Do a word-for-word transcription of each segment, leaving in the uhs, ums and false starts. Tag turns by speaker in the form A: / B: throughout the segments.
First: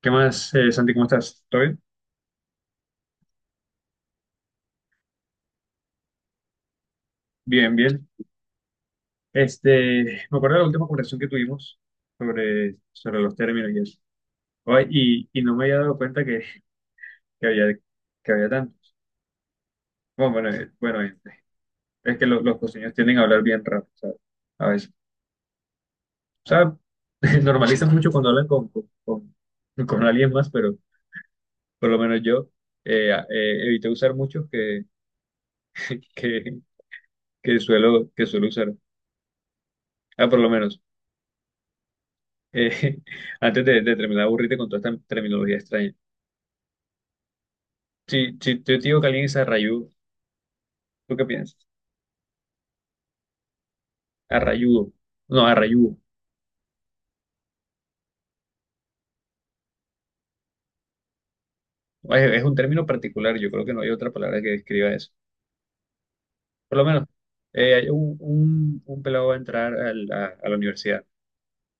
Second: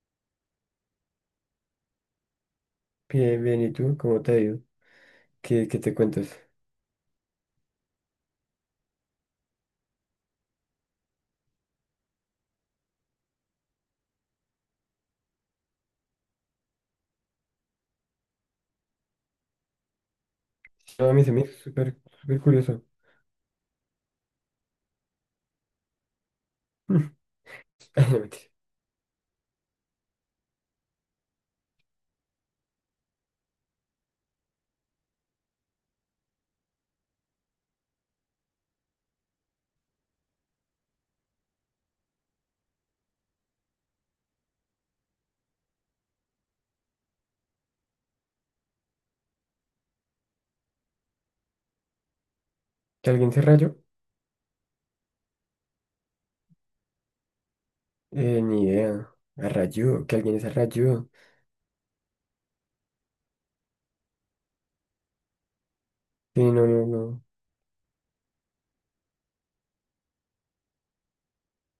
A: ¿Qué más, eh, Santi? ¿Cómo estás? ¿Todo bien?
B: Bien, bien, ¿y tú? ¿Cómo te ha ido? ¿Qué, qué te cuentas?
A: Bien, bien. Este, me acuerdo de la última conversación que tuvimos sobre, sobre los términos y eso. Ay, y, y no me había dado cuenta que, que había, que había tantos. Bueno, bueno, eh, bueno,
B: No, a
A: eh,
B: mí se me hizo súper,
A: es que
B: súper
A: los los
B: curioso.
A: costeños tienden a hablar bien rápido, ¿sabes? A veces. O sea, normalizan
B: Ay,
A: mucho
B: no,
A: cuando
B: mentira.
A: hablan con, con, con, con alguien más, pero por lo menos yo eh, eh, evité usar muchos que, que, que suelo, que suelo usar. Ah, por lo menos. Eh, antes de, de terminar, de aburrirte con toda esta terminología extraña. Si, si yo te digo que alguien es arrayudo, ¿tú qué piensas?
B: ¿Que alguien se rayó?
A: Arrayudo. No, arrayudo.
B: Eh, ni idea. A rayó, que alguien se rayó.
A: Es, es un término particular, yo creo que no hay otra palabra que describa eso.
B: Sí, no,
A: Por lo
B: no,
A: menos,
B: no.
A: eh, hay un, un, un pelado va a entrar al- a, a la universidad.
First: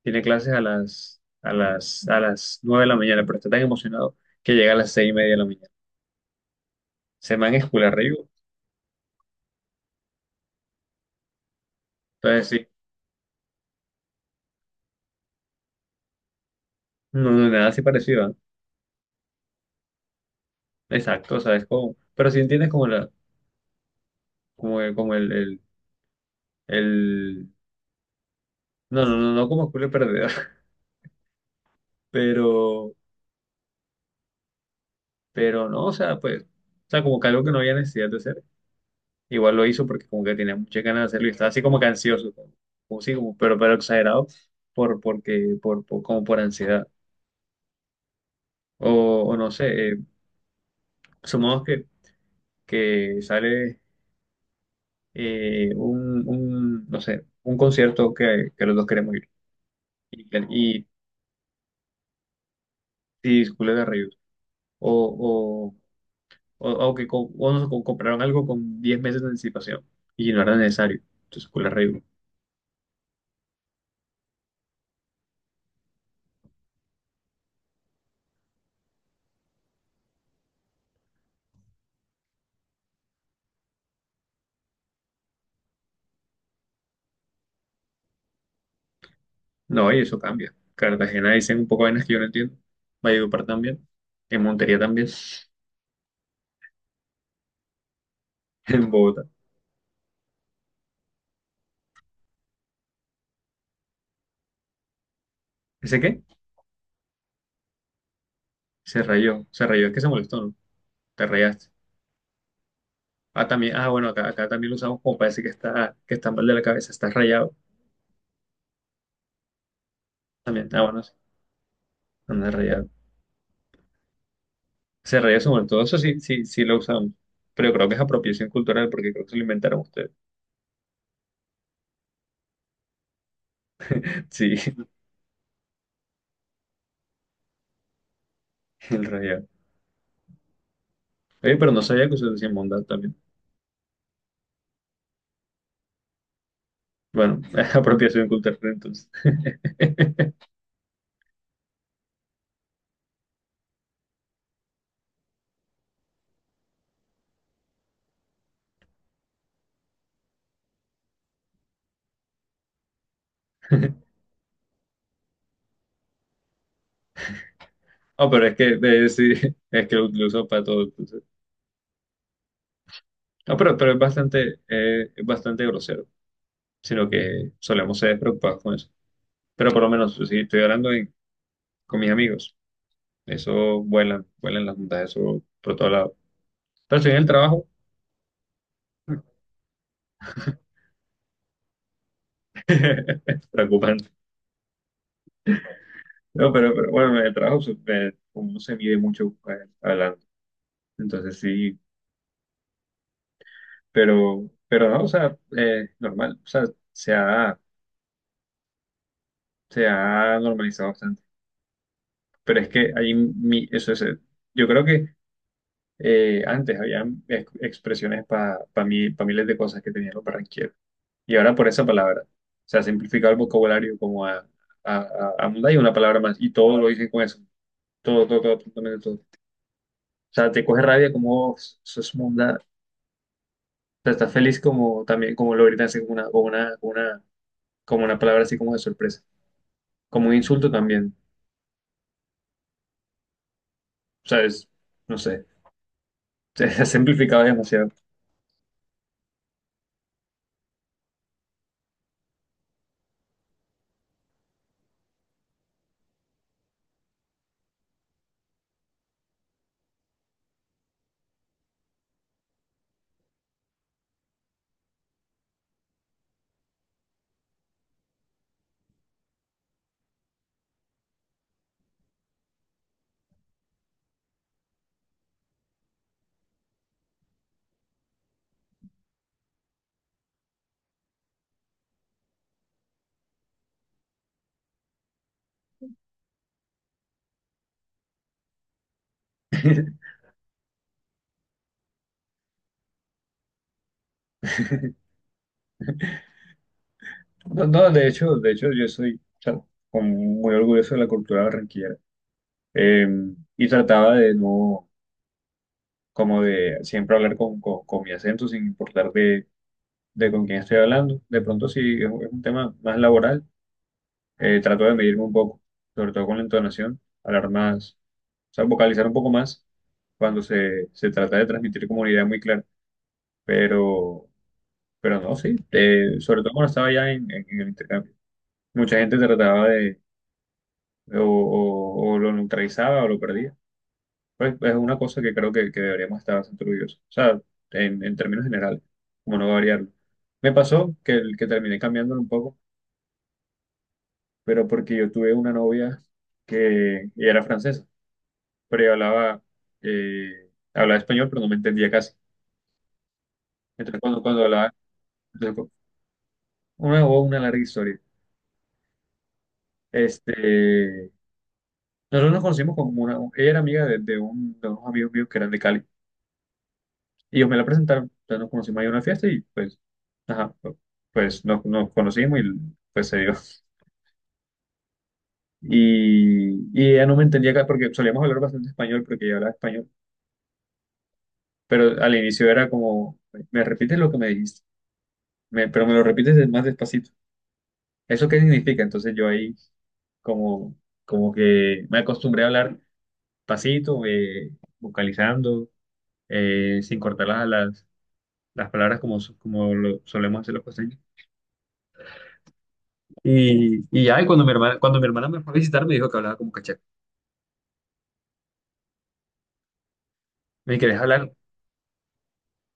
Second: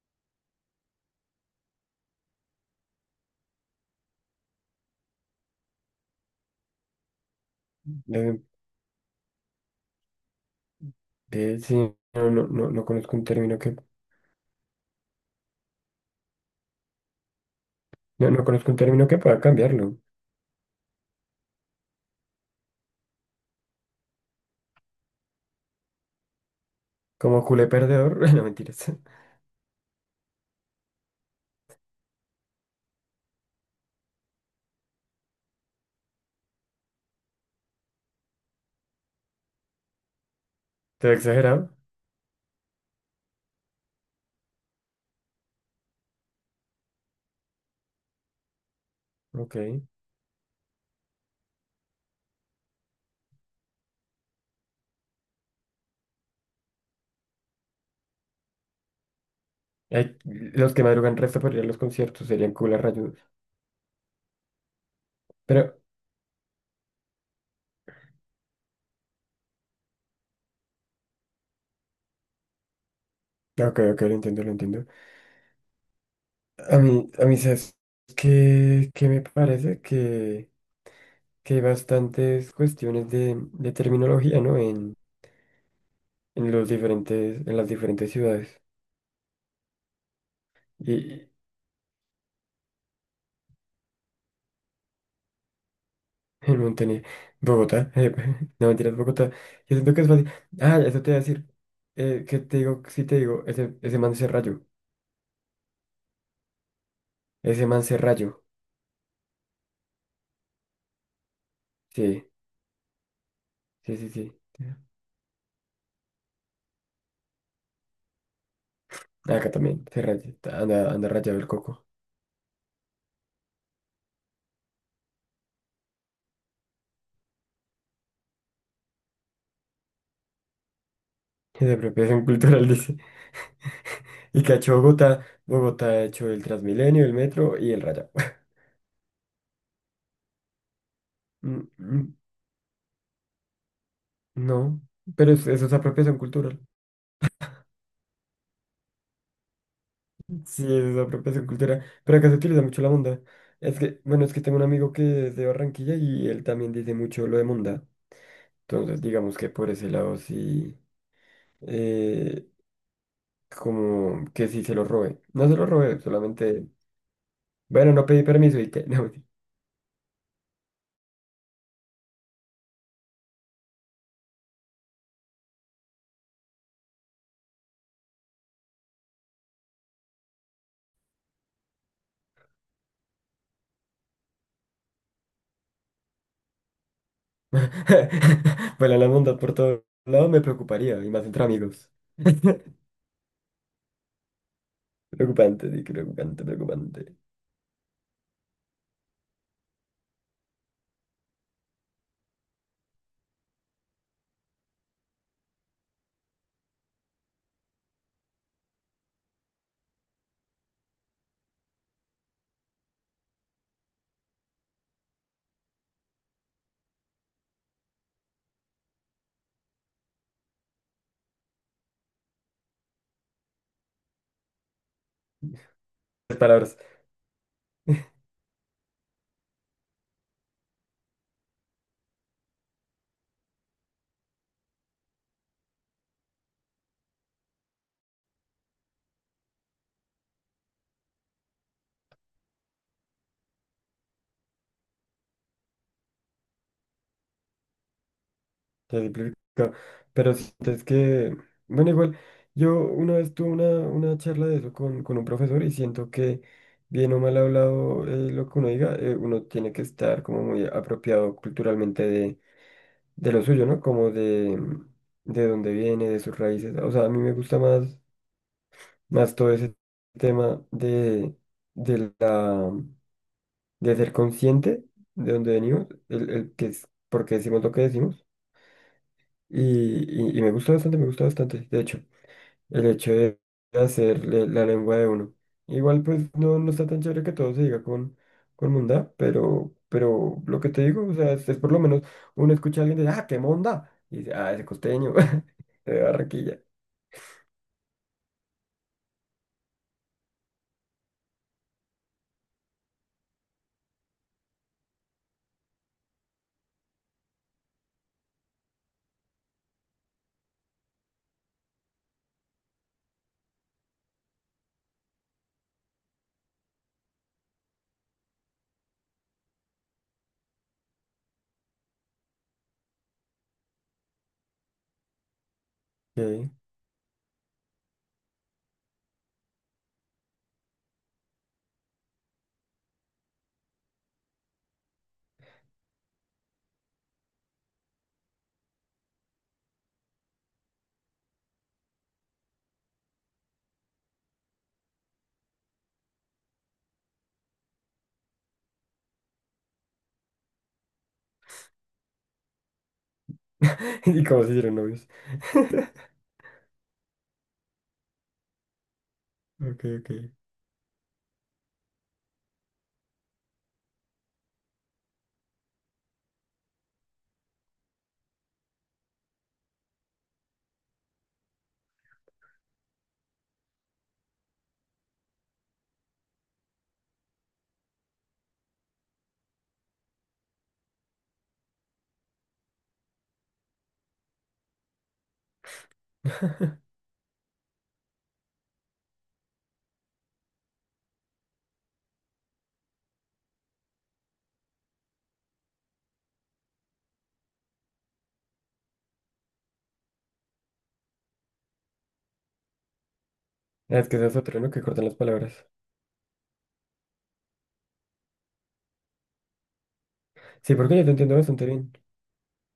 A: Tiene clases a las, a las, a las nueve de la mañana, pero está tan emocionado que llega a las seis y media de la mañana. Se man es full arrayudo.
B: Eh, eh, sí, no, no,
A: Entonces, sí,
B: no, no conozco un término que...
A: no, no, nada así parecido,
B: No,
A: ¿eh?
B: no conozco un término que pueda cambiarlo.
A: Exacto, ¿sabes cómo? Pero si entiendes como la, como, el- como el
B: Como
A: El...
B: culé perdedor. No, mentiras.
A: No, no, no, no como culo perdedor, pero, pero no, o sea, pues, o sea, como que algo que no había necesidad de hacer. Igual lo hizo porque como que tenía muchas ganas de
B: Todo
A: hacerlo y estaba así
B: exagerado.
A: como que ansioso, como, como sí, como, pero, pero exagerado, por, porque, por, por- como por ansiedad. O, o no sé,
B: Ok.
A: eh, sumamos que, que sale eh, un, un, no sé, un concierto que, que los dos queremos ir.
B: Ay,
A: Y,
B: los que
A: y,
B: madrugan resto para ir a los conciertos serían culés rayudos.
A: y, y Julio Garrido. O,
B: Pero...
A: o, o que co- o nos co- compraron algo con diez meses de anticipación y no era necesario. Entonces, con la regla.
B: Ok, ok, lo entiendo, lo entiendo. A mí, a mí, ¿sabes qué, qué me parece? Que, que hay bastantes cuestiones de, de terminología, ¿no? En, en los diferentes, en las diferentes ciudades.
A: No, y eso cambia.
B: Y
A: Cartagena dicen un poco de vainas que yo no entiendo. Valledupar también. En Montería también.
B: en Montenegro, Bogotá, eh, no
A: En
B: mentiras,
A: Bogotá.
B: Bogotá. Yo siento que es fácil. Ah, eso te iba a decir. Eh, que te digo, sí te digo, ese, ese man se rayó.
A: ¿Ese qué?
B: Ese man se rayó.
A: Se rayó. Se rayó, es que se molestó, ¿no? Te rayaste.
B: Sí,
A: Ah, también, ah,
B: sí,
A: bueno,
B: sí,
A: acá,
B: sí.
A: acá también lo usamos como parece que está, que está mal de la cabeza, está rayado.
B: Acá también se rayó.
A: También, ah,
B: Anda,
A: bueno,
B: anda
A: sí,
B: rayado el coco.
A: anda rayado. Se rayó, se molestó. Eso sí, sí, sí lo usamos. Pero creo que es apropiación cultural porque creo que se lo inventaron ustedes.
B: Es de apropiación cultural. Y
A: Sí,
B: cacho Bogotá. Bogotá ha hecho el Transmilenio, el metro y el Raya.
A: el rayado. Oye,
B: Mm,
A: pero no sabía
B: mm,
A: que se decía mondad también.
B: no, pero es- eso es apropiación cultural.
A: Bueno, es apropiación cultural entonces.
B: Sí, eso es apropiación cultural. Pero acá se utiliza mucho la monda. Es que, bueno, es que tengo un amigo que es de Barranquilla y él también dice mucho lo de monda. Entonces, digamos que por ese lado sí, eh, como que sí se lo robé. No se lo robé, solamente, bueno, no pedí
A: Ah, pero es
B: permiso y
A: que
B: que,
A: eh,
B: no.
A: sí, es que lo, lo uso para todo. Entonces. Ah, pero, pero es bastante, eh, es bastante grosero, sino que solemos ser preocupados con eso. Pero por lo menos, si estoy hablando en- con mis amigos, eso vuelan, vuelan las juntas, eso por todo lado. Pero si en el trabajo,
B: Bueno, la monda por todos lados me preocuparía, y más entre amigos.
A: preocupante.
B: Preocupante, sí, preocupante,
A: No, pero, pero
B: preocupante.
A: bueno, en el trabajo se- me- uno se mide mucho eh, hablando. Entonces sí. Pero, pero no, o sea, eh, normal, o sea, se ha, se ha normalizado bastante. Pero es que ahí mi, eso es, eh, yo creo que eh, antes habían expresiones para mí, pa miles de cosas que tenían los barranquilleros. Y ahora por esa palabra, se ha simplificado el vocabulario como a, a, a, a un- hay una palabra más,
B: Las
A: y
B: palabras
A: todo lo dicen con eso, todo, todo, todo, absolutamente todo. O sea, te coge rabia como, eso es munda, o sea, estás feliz como también, como lo gritan así como una, como una, como una, como una palabra así como de sorpresa. Como un insulto también. O sea, es, no sé, se ha simplificado demasiado.
B: se simplifico. Pero sí, es que, bueno, igual, yo una vez tuve una, una charla de eso con, con un profesor y siento que, bien o mal hablado, eh, lo que uno diga, eh, uno tiene que estar como muy apropiado culturalmente de, de lo suyo, ¿no? Como de, de dónde viene, de sus raíces. O sea, a mí me gusta más, más todo ese tema de, de la de ser consciente de dónde venimos, el, el que es, por qué decimos lo que decimos. Y, y- y me gusta bastante, me gusta bastante. De hecho, el hecho de hacer le- la lengua de uno. Igual pues no, no está tan chévere que todo se diga con, con mondá, pero, pero lo que te digo, o sea, es, es por lo menos uno escucha a alguien de, ah, qué monda. Y dice, ah, ese costeño, de Barranquilla.
A: No, no, de hecho, de hecho, yo soy, o sea, como muy orgulloso de la cultura barranquillera. Eh, y trataba de no, como de siempre hablar con, con, con mi acento, sin importar de, de con quién estoy hablando. De pronto, si es, un es un tema más laboral, eh, trato de medirme un poco, sobre todo con la entonación, hablar más, o sea, vocalizar un poco más cuando se, se trata de transmitir como una idea muy clara. Pero Pero no, sí, eh, sobre
B: Ok.
A: todo cuando estaba ya en, en- en el intercambio. Mucha gente trataba de, o, o- o lo neutralizaba o lo perdía. Pues es una cosa que creo que, que deberíamos estar bastante orgullosos. O sea, en, en términos generales, como no variarlo. Me pasó que, el- que terminé cambiándolo un poco, pero porque yo tuve una novia que ella era francesa, pero ella hablaba, eh, hablaba español, pero no me entendía casi. Entonces, cuando,
B: Y cómo
A: cuando
B: se
A: hablaba,
B: hicieron novios.
A: entonces, una, una larga historia.
B: Ok, ok.
A: Este. Nosotros nos conocimos con una, ella era amiga de, de un, de unos amigos míos que eran de Cali. Y ellos me la presentaron, entonces nos conocimos ahí en una fiesta y pues, ajá, pues nos, nos conocimos y pues se dio. Y, y ella no me entendía acá porque solíamos hablar bastante español porque ella hablaba español, pero al inicio era como, me repites lo que me dijiste, me- pero me lo repites des- más despacito. ¿Eso qué significa? Entonces yo ahí como, como que me acostumbré a hablar pasito, eh, vocalizando, eh, sin cortar las, alas las palabras como, so- como lo solemos hacer los costeños. Y, y
B: Es que
A: ya, y
B: esa es
A: cuando mi
B: otra, ¿no?
A: hermana,
B: Que
A: cuando mi
B: cortan las
A: hermana me fue a
B: palabras.
A: visitar, me dijo que hablaba como cachaco. Me
B: Sí,
A: dijo que
B: porque
A: deja
B: yo te
A: hablar,
B: entiendo bastante bien.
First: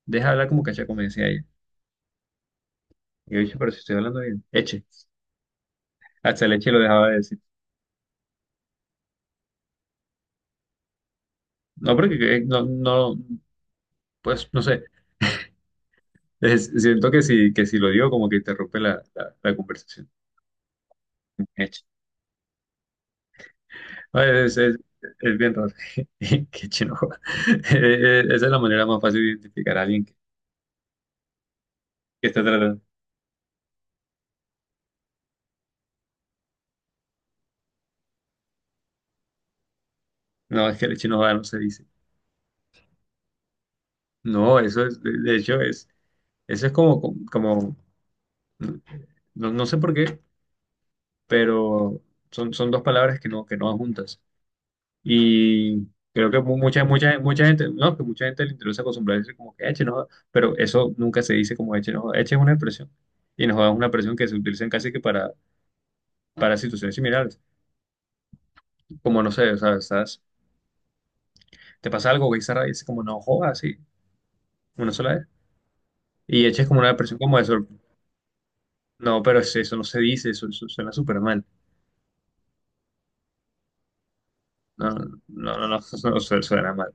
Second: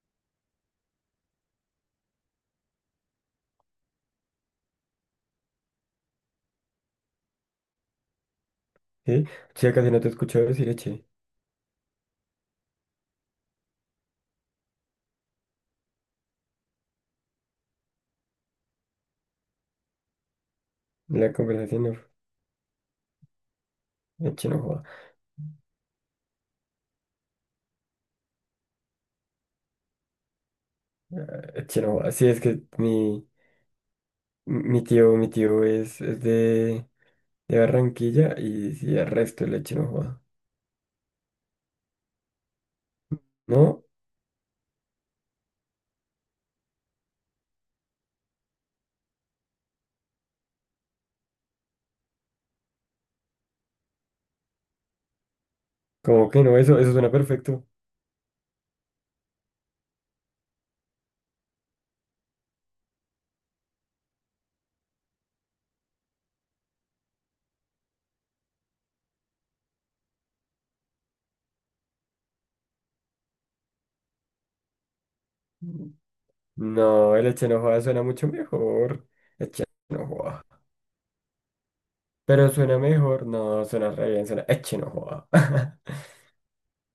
A: deja hablar como cachaco, me decía ella. Y yo dije, pero si estoy hablando bien, eche. Hasta el eche lo dejaba de decir.
B: Sí, ya casi no te escucho decir eche.
A: No, porque que- no, no, pues no sé. Es, siento que si, que si lo digo, como que interrumpe la, la, la conversación.
B: En la
A: Eche.
B: conversación no.
A: No,
B: Eche
A: Es,
B: no
A: es,
B: joda.
A: es bien raro. Qué chino. Eh, eh, esa es la manera más fácil de identificar a alguien que,
B: Eche no joda. Sí,
A: que
B: es
A: está
B: que
A: tratando.
B: mi, mi tío, mi tío es, es de, de Barranquilla y sí, el resto el eche no joda.
A: No, es que el eche no va, no se dice.
B: ¿No?
A: No, eso es, de de hecho, es, eso es como, como, no, no sé por qué, pero son, son dos palabras que no, que no van juntas. Y
B: ¿Cómo
A: creo que
B: que no?
A: mu-
B: Eso,
A: mucha,
B: eso suena
A: mucha, mucha
B: perfecto.
A: gente, no, que mucha gente le interesa acostumbrarse como que eche, no, pero eso nunca se dice como eche, no, eche es una expresión. Y nos da una expresión que se utiliza casi que para, para situaciones similares. Como, no sé, o sea, estás, te pasa algo, güey, y dices como, no, joda, así, una sola vez. Y eche es como una
B: No,
A: expresión
B: el
A: como de
B: eche no
A: sor-
B: joda suena mucho mejor.
A: No, pero es,
B: Eche
A: eso no se
B: no
A: dice,
B: joda.
A: eso, eso suena súper mal.
B: Pero suena mejor. No, suena re bien, suena eche
A: No,
B: no
A: no,
B: joda.
A: no, no, no, no, su- suena mal,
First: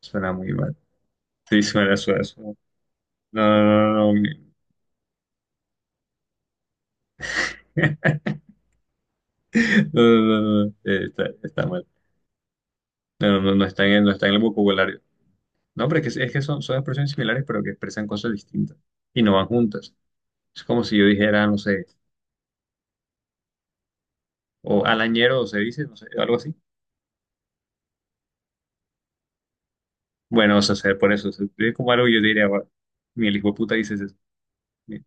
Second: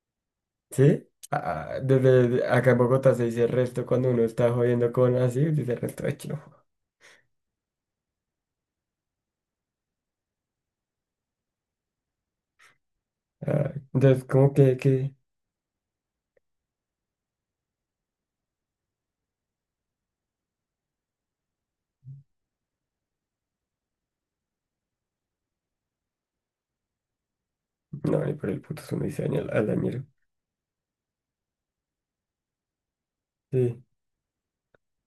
A: suena muy mal.
B: ¿Sí?
A: Sí,
B: Ah,
A: suena, suena,
B: desde de-
A: suena.
B: acá en Bogotá se
A: No,
B: dice
A: no,
B: resto
A: no, no,
B: cuando
A: no,
B: uno está
A: mi-
B: jodiendo con así, dice resto eche no.
A: no, no, no, no, eh, está, está mal. No, no, no no
B: Ah,
A: está en el, no
B: entonces,
A: está en el
B: como que,
A: vocabulario.
B: que,
A: No, pero es que, es que son, son expresiones similares, pero que expresan cosas distintas y no van juntas. Es como si yo dijera, no sé, o alañero, o se dice, no sé, algo así.
B: no, ni por el puto uno dice al, al dañero.
A: Bueno, o sea, se, por eso, se escribe como algo y yo diría, "Bueno, mi el hijo de puta
B: Sí,
A: dices eso". Bien,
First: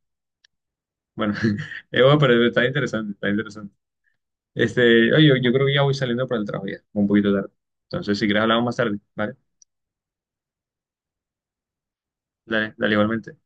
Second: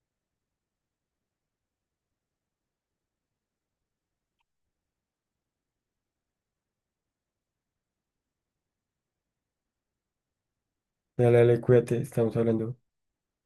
A: bueno, eh, bueno, pero está interesante, está interesante. Este, oye, yo, yo creo que ya voy saliendo para el trabajo ya, un poquito tarde. Entonces, si quieres hablamos más tarde, ¿vale?
B: dale, dale, cuídate, estamos
A: Dale,
B: hablando.
A: dale igualmente.